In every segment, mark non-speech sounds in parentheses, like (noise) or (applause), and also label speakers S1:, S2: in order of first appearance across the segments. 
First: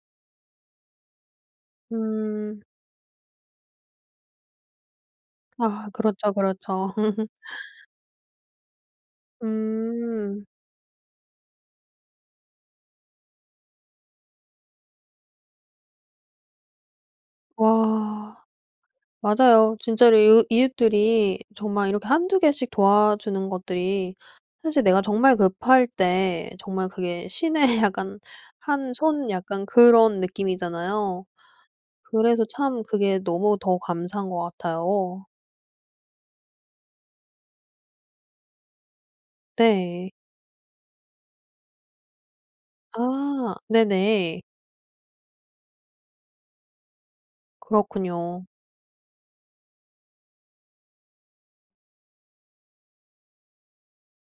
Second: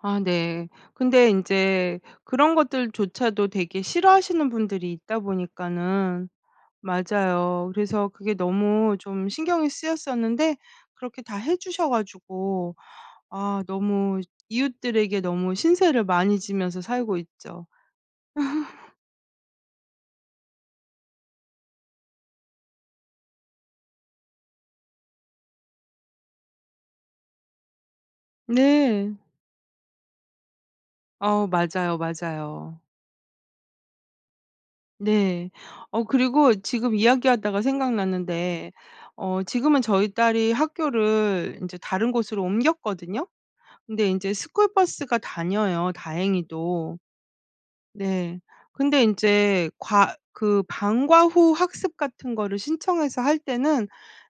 S1: 아 네. 근데 인제 그런
S2: 음.
S1: 것들조차도 되게 싫어하시는 분들이 있다
S2: 아
S1: 보니까는
S2: 그렇죠, 그렇죠. (laughs)
S1: 맞아요 그래서 그게 너무 좀 신경이
S2: 음.
S1: 쓰였었는데 그렇게 다 해 주셔 가지고 아 너무 이웃들에게 너무 신세를 많이 지면서 살고 있죠.
S2: 아.
S1: (laughs)
S2: 맞아요. 진짜로 이웃 이웃들이 정말 이렇게 한두 개씩 도와주는 것들이 사실 내가 정말 급할 때 정말 그게 신의 약간 한
S1: 네.
S2: 손 약간 그런 느낌이잖아요.
S1: 어 맞아요,
S2: 그래서
S1: 맞아요.
S2: 참 그게 너무 더 감사한 것 같아요.
S1: 네. 어 그리고 지금 이야기하다가 생각났는데 어 지금은 저희
S2: 네.
S1: 딸이 학교를 인제 다른 곳으로 옮겼거든요.
S2: 아
S1: 근데 인제
S2: 네네.
S1: 스쿨 버스가 다녀요 다행히도. 네.
S2: 그렇군요.
S1: 근데 인제 과 그 방과 후 학습 같은 거를 신청해서 할 때는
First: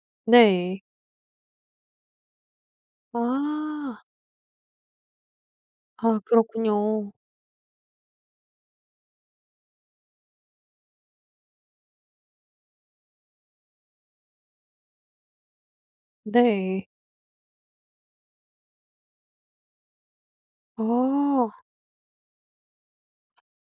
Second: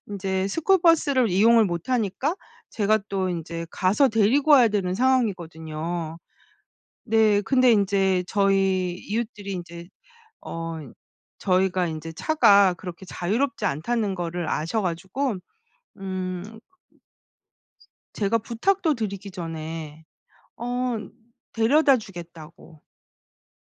S1: 인제 스쿨
S2: 네.
S1: 버스를 이용을 못 하니까 제가 또 인제
S2: 아.
S1: 가서 데리고 와야 되는 상황이거든요.
S2: 아 그렇군요.
S1: 네. 근데 인제 저희 이웃들이 인제 어 저희가 인제 차가 그렇게 자유롭지 않다는 거를 아셔 가지고 음
S2: 네.
S1: 제가 부탁도 드리기 전에 어
S2: 어.
S1: 데려다주겠다고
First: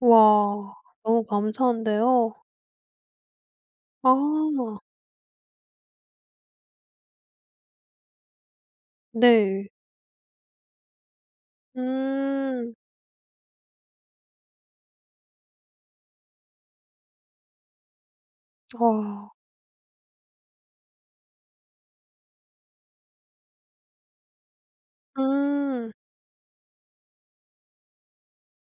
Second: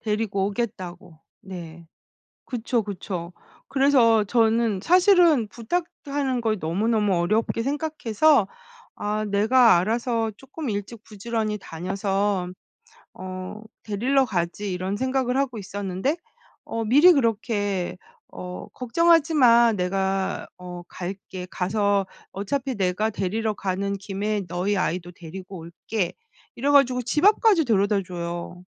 S1: 데리고
S2: 우와
S1: 오겠다고.
S2: 너무
S1: 네.
S2: 감사한데요.
S1: 그쵸, 그쵸. 그래서 저는
S2: 아.
S1: 사실은 부탁하는 걸 너무너무 어렵게 생각해서 '아
S2: 네.
S1: 내가 알아서 쪼끔 일찍 부지런히 다녀서
S2: 음.
S1: 어 데리러 가지.' 이런 생각을 하고 있었는데 어 미리 그렇게 "어 걱정하지
S2: 와.
S1: 마. 내가 어 갈게. 가서 어차피 내가 데리러 가는 김에 너희 아이도 데리고
S2: 음.
S1: 올게." 이래 가지고 집 앞까지 데려다줘요.